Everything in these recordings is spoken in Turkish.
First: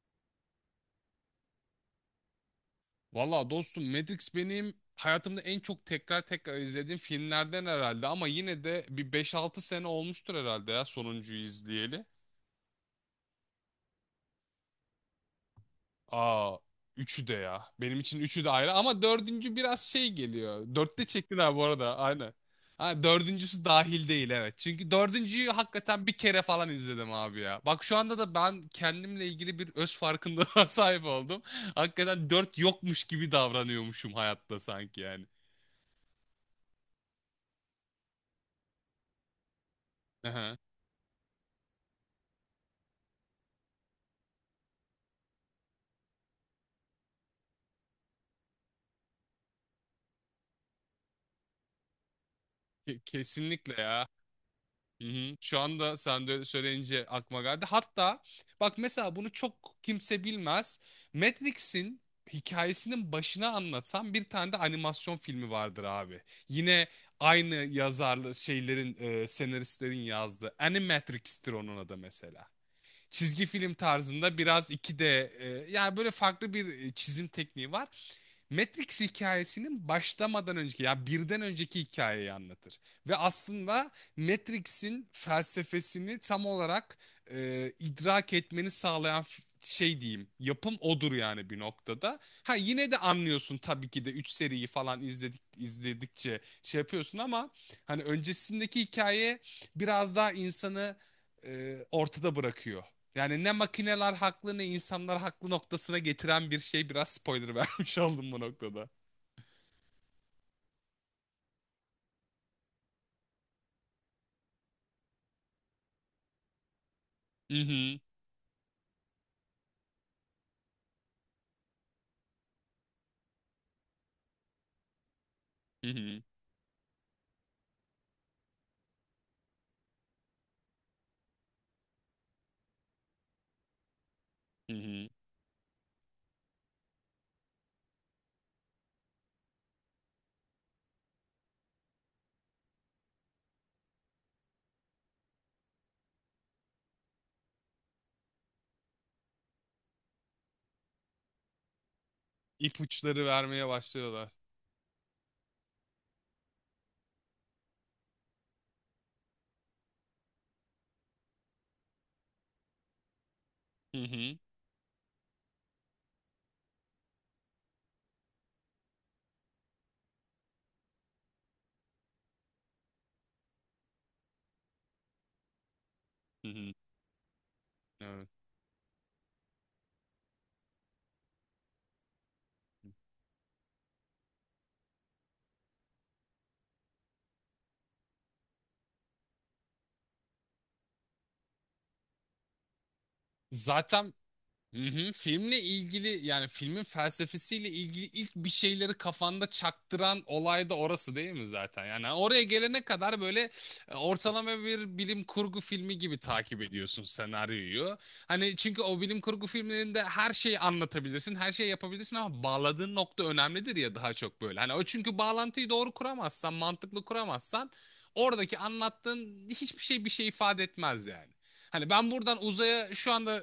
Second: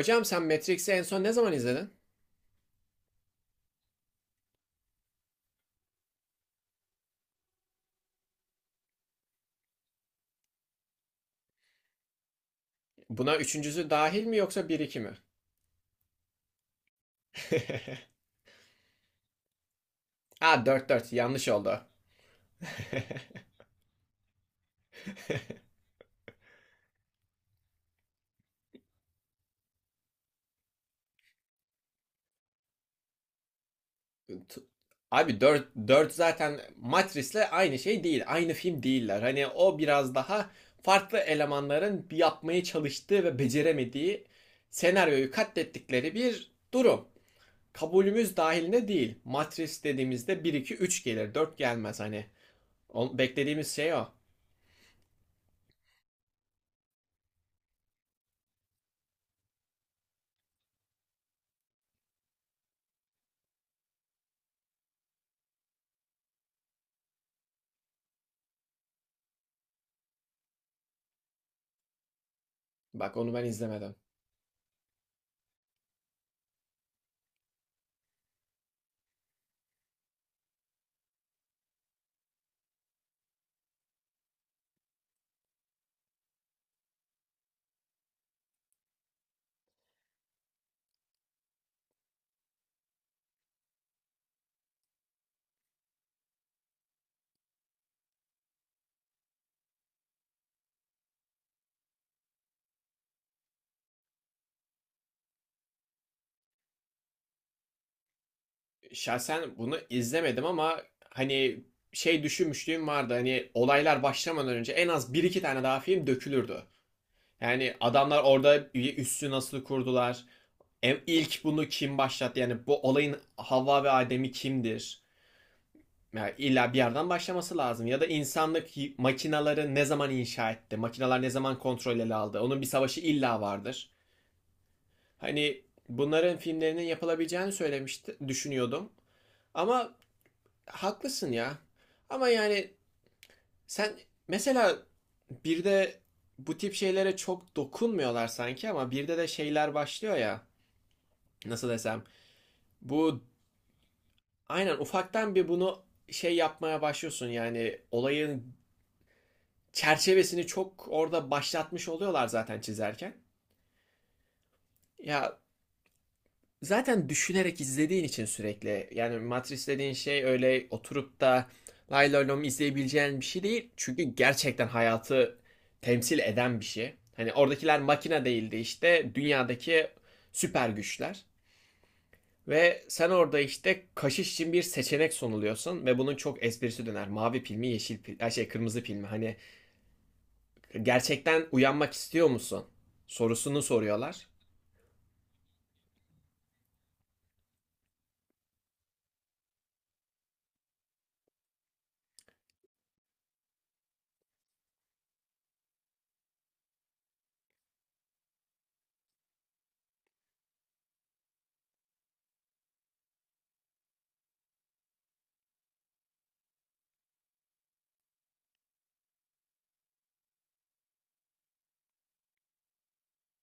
Hocam, sen Matrix'i en son ne zaman izledin? Valla dostum, Matrix benim hayatımda en çok tekrar tekrar izlediğim filmlerden herhalde ama yine de bir beş altı sene olmuştur herhalde ya sonuncuyu izleyeli. Buna üçüncüsü dahil mi yoksa bir iki mi? Aa, üçü de ya. Benim için üçü de ayrı ama dördüncü biraz şey Ha, geliyor. dört 4'te dört yanlış çektiler bu oldu. arada aynen. Ha, dördüncüsü dahil değil, evet. Çünkü dördüncüyü hakikaten bir kere falan izledim abi ya. Bak şu anda da ben kendimle ilgili bir öz farkındalığa sahip oldum. Hakikaten dört yokmuş gibi davranıyormuşum T- hayatta sanki yani. Abi, dört zaten Matrix'le aynı şey değil. Aynı film değiller. Hani o biraz daha farklı elemanların bir yapmaya çalıştığı ve beceremediği, senaryoyu katlettikleri bir durum. Kabulümüz dahilinde değil. Matrix dediğimizde bir 2 3 gelir, 4 gelmez hani. Beklediğimiz Kesinlikle şey o. ya. Hı hı. Şu anda sen de söyleyince aklıma geldi. Hatta bak mesela bunu çok kimse bilmez. Matrix'in hikayesinin başına anlatan bir tane de animasyon filmi vardır abi. Yine aynı yazarlı şeylerin, senaristlerin yazdığı. Animatrix'tir onun adı mesela. Bak, onu ben Çizgi film izlemedim. tarzında biraz yani böyle farklı bir çizim tekniği var. Matrix hikayesinin başlamadan önceki ya birden önceki hikayeyi anlatır. Ve aslında Matrix'in felsefesini tam olarak idrak etmeni sağlayan şey diyeyim, yapım odur yani bir noktada. Ha, yine de anlıyorsun tabii ki de, 3 seriyi falan izledikçe şey yapıyorsun ama hani öncesindeki hikaye biraz daha insanı ortada bırakıyor. Yani ne makineler haklı ne insanlar haklı noktasına getiren bir şey, biraz spoiler vermiş oldum bu noktada. Şahsen bunu izlemedim ama hani şey düşünmüşlüğüm vardı. Hani olaylar başlamadan önce en az bir iki tane daha film dökülürdü. Hı Yani hı, adamlar orada üssü nasıl kurdular? İlk bunu kim başlattı? Yani bu olayın Havva ve Adem'i kimdir? hı hı, Yani illa bir yerden başlaması lazım. Ya da insanlık makinaları ne zaman inşa etti? Makinalar ne zaman kontrol ele aldı? Onun bir savaşı illa vardır. hı hı. Hani bunların filmlerinin yapılabileceğini söylemişti, düşünüyordum. Ama haklısın ya. Ama yani sen mesela bir de bu tip şeylere çok dokunmuyorlar sanki ama birde de şeyler başlıyor ya. Nasıl desem? Bu, İpuçları vermeye başlıyorlar. aynen ufaktan bir bunu şey yapmaya başlıyorsun, yani olayın çerçevesini çok orada başlatmış oluyorlar zaten çizerken. Hı hı, Ya, zaten düşünerek izlediğin için sürekli, yani Matrix dediğin şey öyle oturup da lay lay lom izleyebileceğin bir şey değil. Çünkü gerçekten hayatı temsil hı eden bir hı. şey. Hani oradakiler makine Evet. değildi, işte dünyadaki süper güçler. Ve sen orada işte kaşış için bir seçenek sunuluyorsun ve bunun çok esprisi döner. Mavi pil mi, yeşil pil, ay şey, kırmızı pil mi? Hani gerçekten uyanmak istiyor musun? Sorusunu Zaten. soruyorlar. Hı hı. Filmle ilgili, yani filmin felsefesiyle ilgili ilk bir şeyleri kafanda çaktıran olay da orası değil mi zaten? Yani hani oraya gelene kadar böyle ortalama bir bilim kurgu filmi gibi takip ediyorsun senaryoyu. Hani çünkü o bilim kurgu filmlerinde her şeyi anlatabilirsin, her şeyi yapabilirsin ama bağladığın nokta önemlidir ya, daha çok böyle. Hani o, çünkü bağlantıyı doğru kuramazsan, mantıklı kuramazsan oradaki anlattığın hiçbir şey bir şey ifade etmez yani. Hani ben buradan uzaya şu anda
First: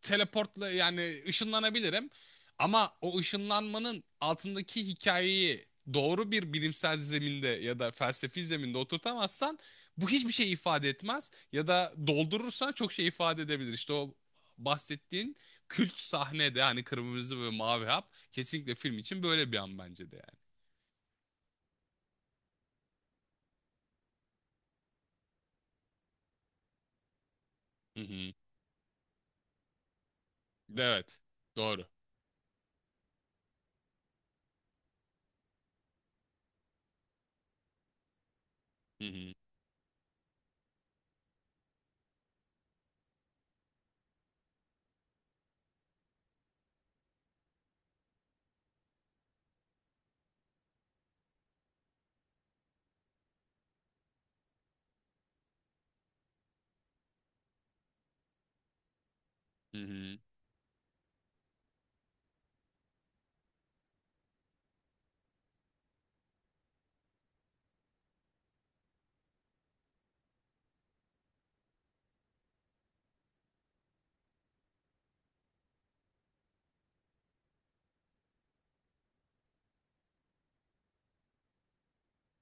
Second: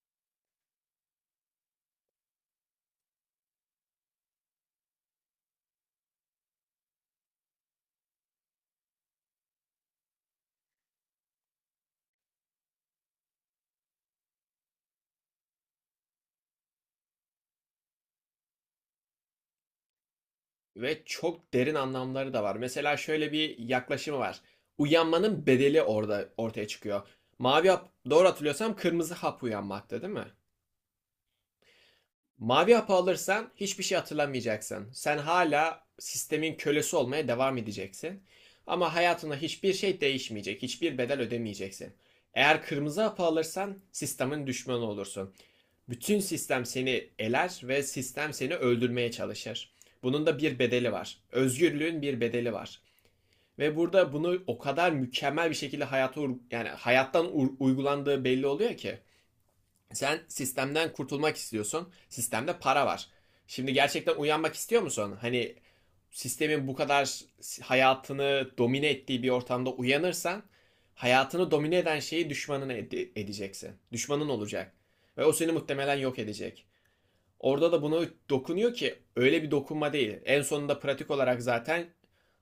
teleportla yani ışınlanabilirim. Ama o ışınlanmanın altındaki hikayeyi doğru bir bilimsel zeminde ya da felsefi zeminde oturtamazsan bu hiçbir şey ifade etmez, ya da doldurursan çok şey ifade edebilir. İşte o bahsettiğin kült sahnede, hani kırmızı ve mavi hap, kesinlikle film için böyle bir an bence de yani. Ve çok derin anlamları da var. Mesela şöyle bir yaklaşımı var. Uyanmanın bedeli orada ortaya çıkıyor. Mavi hap, Hı doğru hı. hatırlıyorsam kırmızı hap uyanmakta değil mi? Evet. Doğru. Mavi hapı alırsan hiçbir şey hatırlamayacaksın. Sen hala sistemin kölesi olmaya devam edeceksin. Ama Hı hı. hayatında hiçbir şey değişmeyecek, hiçbir bedel ödemeyeceksin. Eğer kırmızı hapı alırsan sistemin düşmanı olursun. Bütün sistem seni eler ve sistem seni öldürmeye çalışır. Bunun da bir bedeli var. Özgürlüğün bir bedeli var. Ve burada bunu o kadar mükemmel bir şekilde hayata, yani hayattan uygulandığı belli oluyor ki. Hı hı. Sen sistemden kurtulmak istiyorsun. Sistemde para var. Şimdi gerçekten uyanmak istiyor musun? Hani sistemin bu kadar hayatını domine ettiği bir ortamda uyanırsan, hayatını domine eden şeyi düşmanına edeceksin. Düşmanın olacak. Ve o seni muhtemelen yok edecek. Orada da buna dokunuyor ki öyle bir dokunma değil. En sonunda pratik olarak zaten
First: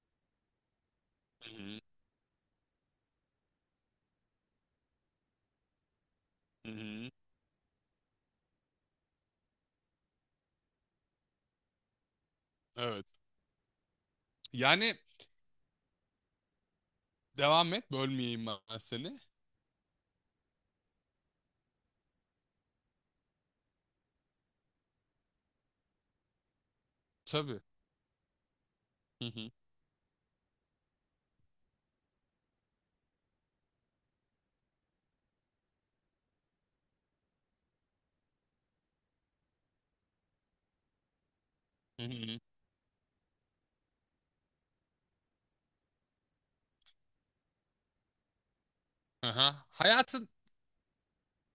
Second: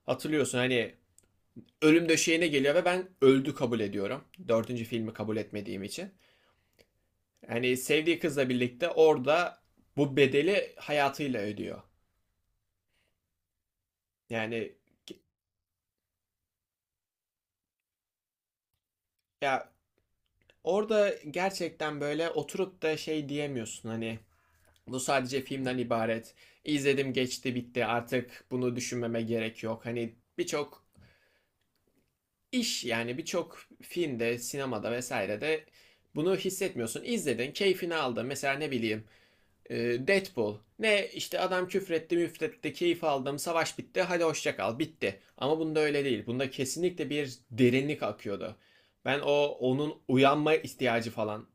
hatırlıyorsun hani, Hı hı. ölüm döşeğine geliyor ve ben öldü kabul ediyorum. Dördüncü filmi kabul etmediğim için. Hı hı. Yani sevdiği kızla birlikte orada bu bedeli hayatıyla ödüyor. Evet. Yani Yani devam et. Bölmeyeyim ben seni. ya, orada gerçekten böyle oturup da şey diyemiyorsun hani, bu sadece filmden ibaret. İzledim, geçti, Tabii. bitti, artık bunu düşünmeme Hı hı. gerek yok. Hani birçok iş, yani birçok filmde, sinemada vesairede bunu hissetmiyorsun. İzledin, keyfini aldın. Mesela ne bileyim, Deadpool. Ne işte, adam Hı küfretti hı. müfretti, keyif aldım, savaş bitti, hadi hoşça kal, bitti. Ama bunda öyle değil. Bunda kesinlikle bir derinlik akıyordu. Ben o Aha. onun uyanma ihtiyacı falan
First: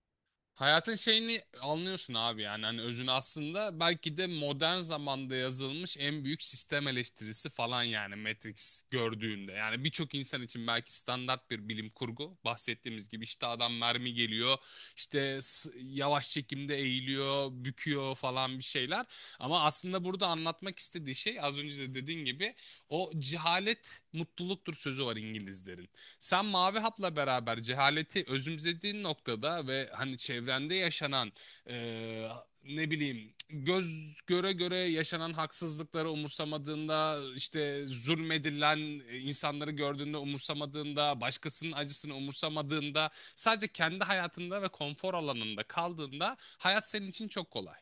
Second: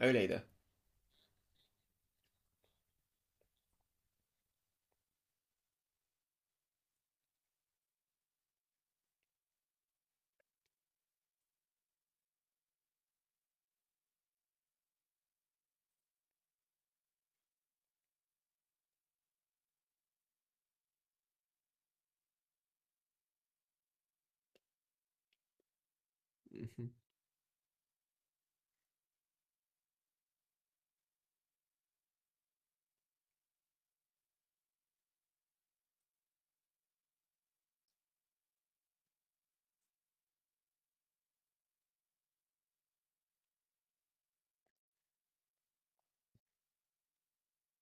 öyleydi. Hayatın şeyini anlıyorsun abi yani hani özünü, aslında belki de modern zamanda yazılmış en büyük sistem eleştirisi falan yani Matrix gördüğünde. Yani birçok insan için belki standart bir bilim kurgu, bahsettiğimiz gibi, işte adam mermi geliyor, işte yavaş çekimde eğiliyor büküyor falan bir şeyler, ama aslında burada anlatmak istediği şey, az önce de dediğin gibi, o cehalet mutluluktur sözü var İngilizlerin. Sen Mavi Hap'la beraber cehaleti özümsediğin noktada ve hani çevrende yaşanan e, ne bileyim göz göre göre yaşanan haksızlıkları umursamadığında, işte zulmedilen insanları gördüğünde umursamadığında, başkasının acısını umursamadığında, sadece kendi hayatında ve konfor alanında kaldığında hayat senin için çok kolay.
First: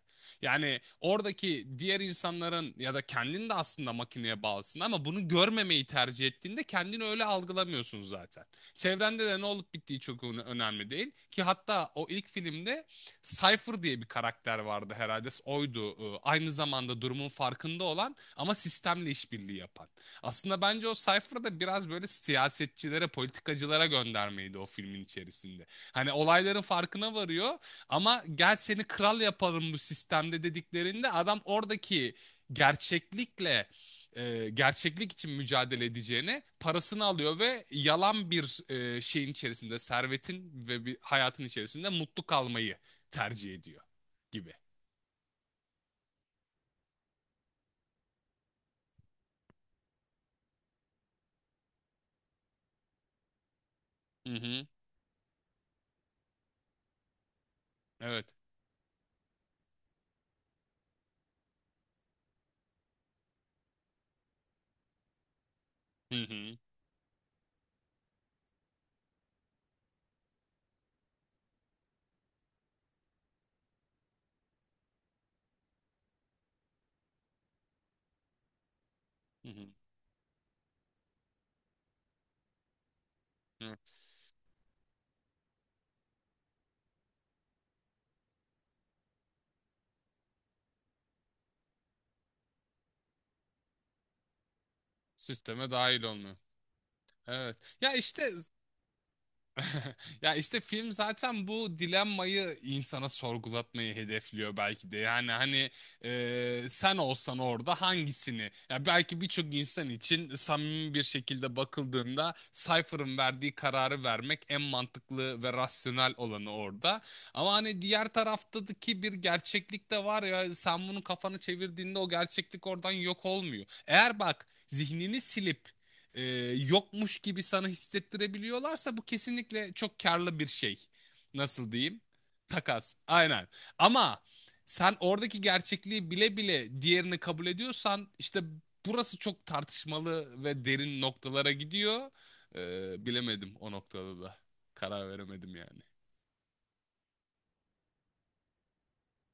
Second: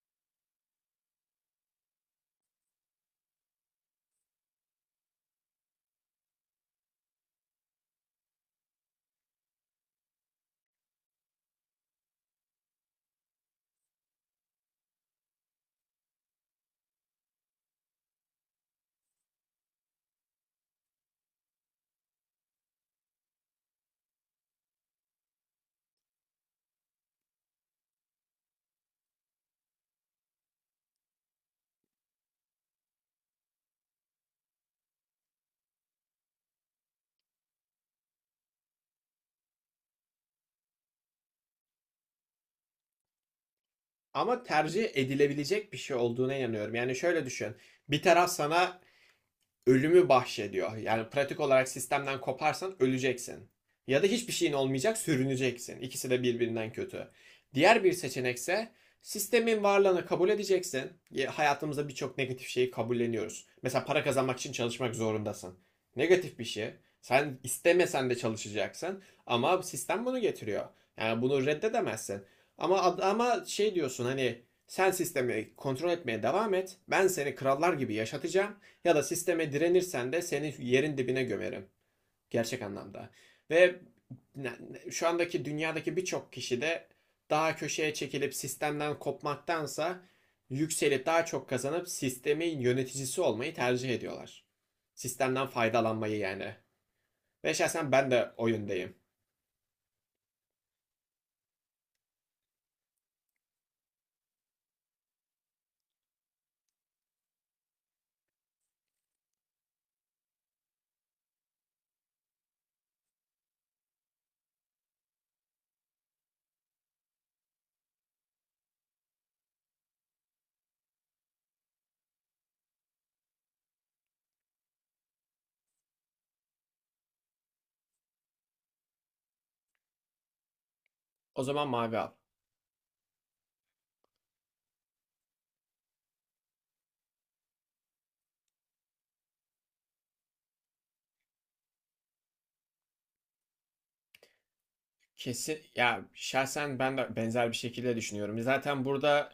Yani oradaki diğer insanların ya da kendin de aslında makineye bağlısın ama bunu görmemeyi tercih ettiğinde kendini öyle algılamıyorsun zaten. Çevrende de ne olup bittiği çok önemli değil ki. Hatta o ilk filmde Cypher diye bir karakter vardı, herhalde oydu. Aynı zamanda durumun farkında olan ama sistemle işbirliği yapan. Aslında bence o Cypher biraz böyle siyasetçilere, politikacılara göndermeydi o filmin içerisinde. Hani olayların farkına varıyor ama "gel seni kral yaparım bu sistemde" dediklerinde adam oradaki gerçeklikle, gerçeklik için mücadele edeceğine parasını alıyor ve yalan bir şeyin içerisinde, servetin ve bir hayatın içerisinde mutlu kalmayı tercih ediyor Ama gibi. tercih edilebilecek bir şey olduğuna inanıyorum. Yani şöyle düşün. Bir taraf sana ölümü bahşediyor. Yani pratik olarak sistemden koparsan öleceksin. Ya da hiçbir Hı şeyin hı. olmayacak, sürüneceksin. İkisi de birbirinden kötü. Diğer bir Evet. seçenekse sistemin varlığını kabul edeceksin. Hayatımızda birçok negatif şeyi kabulleniyoruz. Mesela para kazanmak için çalışmak zorundasın. Hı Negatif bir hı. şey. Sen istemesen de çalışacaksın ama sistem bunu getiriyor. Yani bunu reddedemezsin. Ama şey diyorsun hani, sen sistemi kontrol etmeye devam et. Ben seni krallar gibi yaşatacağım. Ya da Hı sisteme hı. direnirsen de seni yerin dibine gömerim. Gerçek anlamda. Hı. Ve şu andaki dünyadaki birçok kişi de daha köşeye çekilip sistemden kopmaktansa yükselip daha çok kazanıp sistemin yöneticisi olmayı tercih ediyorlar. Sistemden Sisteme dahil faydalanmayı olmuyor. yani. Ve Evet. şahsen Ya ben işte. de o yöndeyim. Ya işte, film zaten bu dilemmayı insana sorgulatmayı hedefliyor belki de. Yani hani, sen olsan orada hangisini? Ya belki birçok insan için samimi bir şekilde bakıldığında Cypher'ın verdiği kararı vermek en mantıklı ve rasyonel olanı orada. Ama hani diğer taraftaki bir gerçeklik de var ya, sen bunu kafanı çevirdiğinde o gerçeklik oradan yok olmuyor. Eğer bak, zihnini silip e, yokmuş gibi sana hissettirebiliyorlarsa bu kesinlikle çok karlı bir şey. O zaman Nasıl mavi diyeyim? al. Takas. Aynen. Ama sen oradaki gerçekliği bile bile diğerini kabul ediyorsan işte burası çok tartışmalı ve derin noktalara gidiyor. Bilemedim o noktada da. Karar veremedim Kesin yani. ya, şahsen ben de benzer bir şekilde düşünüyorum. Zaten burada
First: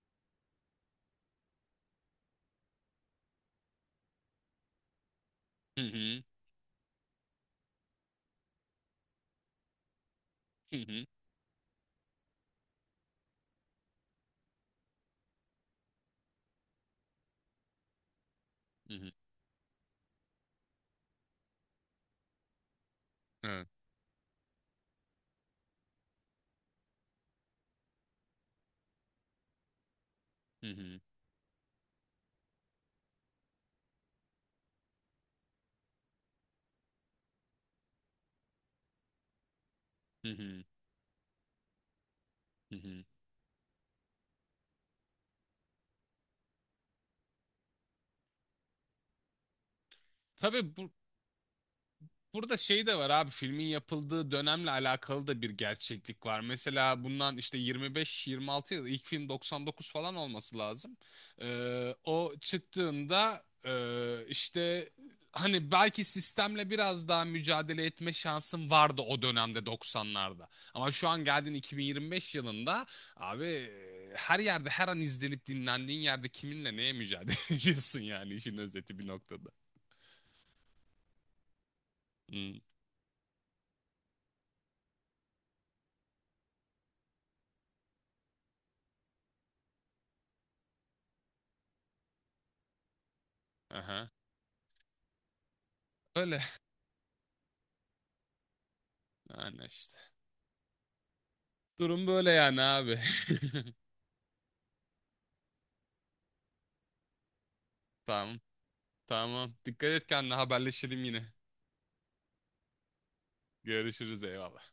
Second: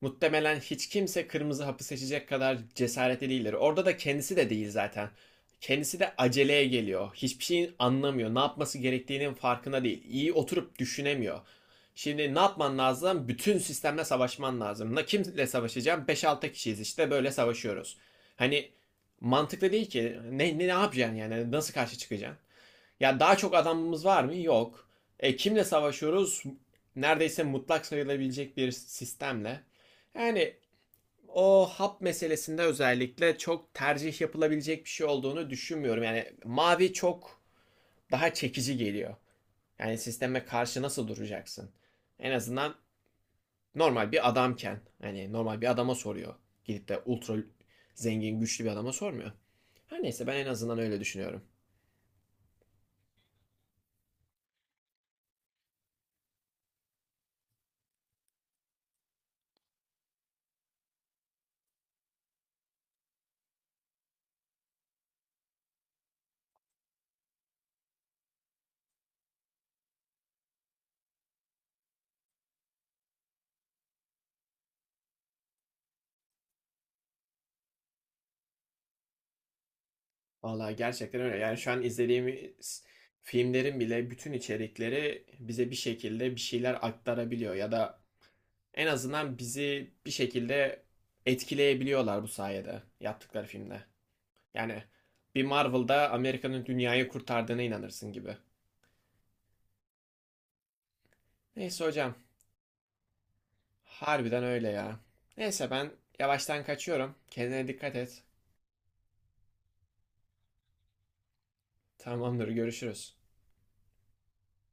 muhtemelen hiç kimse kırmızı hapı seçecek kadar cesaretli değildir. Orada da kendisi de değil zaten. Hı Kendisi de hı. aceleye geliyor. Hiçbir şeyin anlamıyor. Ne yapması gerektiğinin farkında değil. İyi Hı oturup hı. düşünemiyor. Şimdi ne yapman lazım? Bütün sistemle savaşman lazım. Ne, kimle savaşacağım? Beş altı kişiyiz işte, böyle savaşıyoruz. Hani Hı hı. mantıklı değil ki. Ne yapacaksın yani? Nasıl karşı çıkacaksın? Ya daha çok Evet. adamımız var mı? Yok. E, kimle savaşıyoruz? Neredeyse mutlak sayılabilecek bir sistemle. Yani Hı hı. o hap meselesinde özellikle çok tercih yapılabilecek bir şey olduğunu düşünmüyorum. Yani mavi çok daha çekici geliyor. Yani Hı sisteme hı. karşı nasıl duracaksın? En Hı azından hı. normal bir adamken, hani normal bir adama soruyor. Gidip de ultra zengin güçlü bir adama sormuyor. Her neyse, ben en Tabii azından bu öyle düşünüyorum. Burada şey de var abi, filmin yapıldığı dönemle alakalı da bir gerçeklik var. Mesela bundan işte 25-26 yıl, ilk film 99 falan olması lazım. O çıktığında, işte hani belki sistemle biraz daha mücadele etme şansım vardı o dönemde, 90'larda. Ama şu an geldin 2025 yılında abi, her yerde her an izlenip dinlendiğin yerde kiminle neye mücadele ediyorsun yani, işin özeti bir noktada. Vallahi gerçekten öyle. Yani şu an Hmm, izlediğimiz filmlerin bile bütün içerikleri bize bir şekilde bir şeyler aktarabiliyor ya da en azından bizi bir şekilde etkileyebiliyorlar bu sayede yaptıkları filmde. aha. Yani bir Marvel'da Öyle. Amerika'nın dünyayı kurtardığına inanırsın gibi. Yani işte. Neyse Durum hocam, böyle yani abi. harbiden öyle ya. Neyse ben yavaştan kaçıyorum. Kendine dikkat et. Tamam. Tamam. Dikkat et kendine, haberleşelim yine. Tamamdır, görüşürüz. Görüşürüz, eyvallah.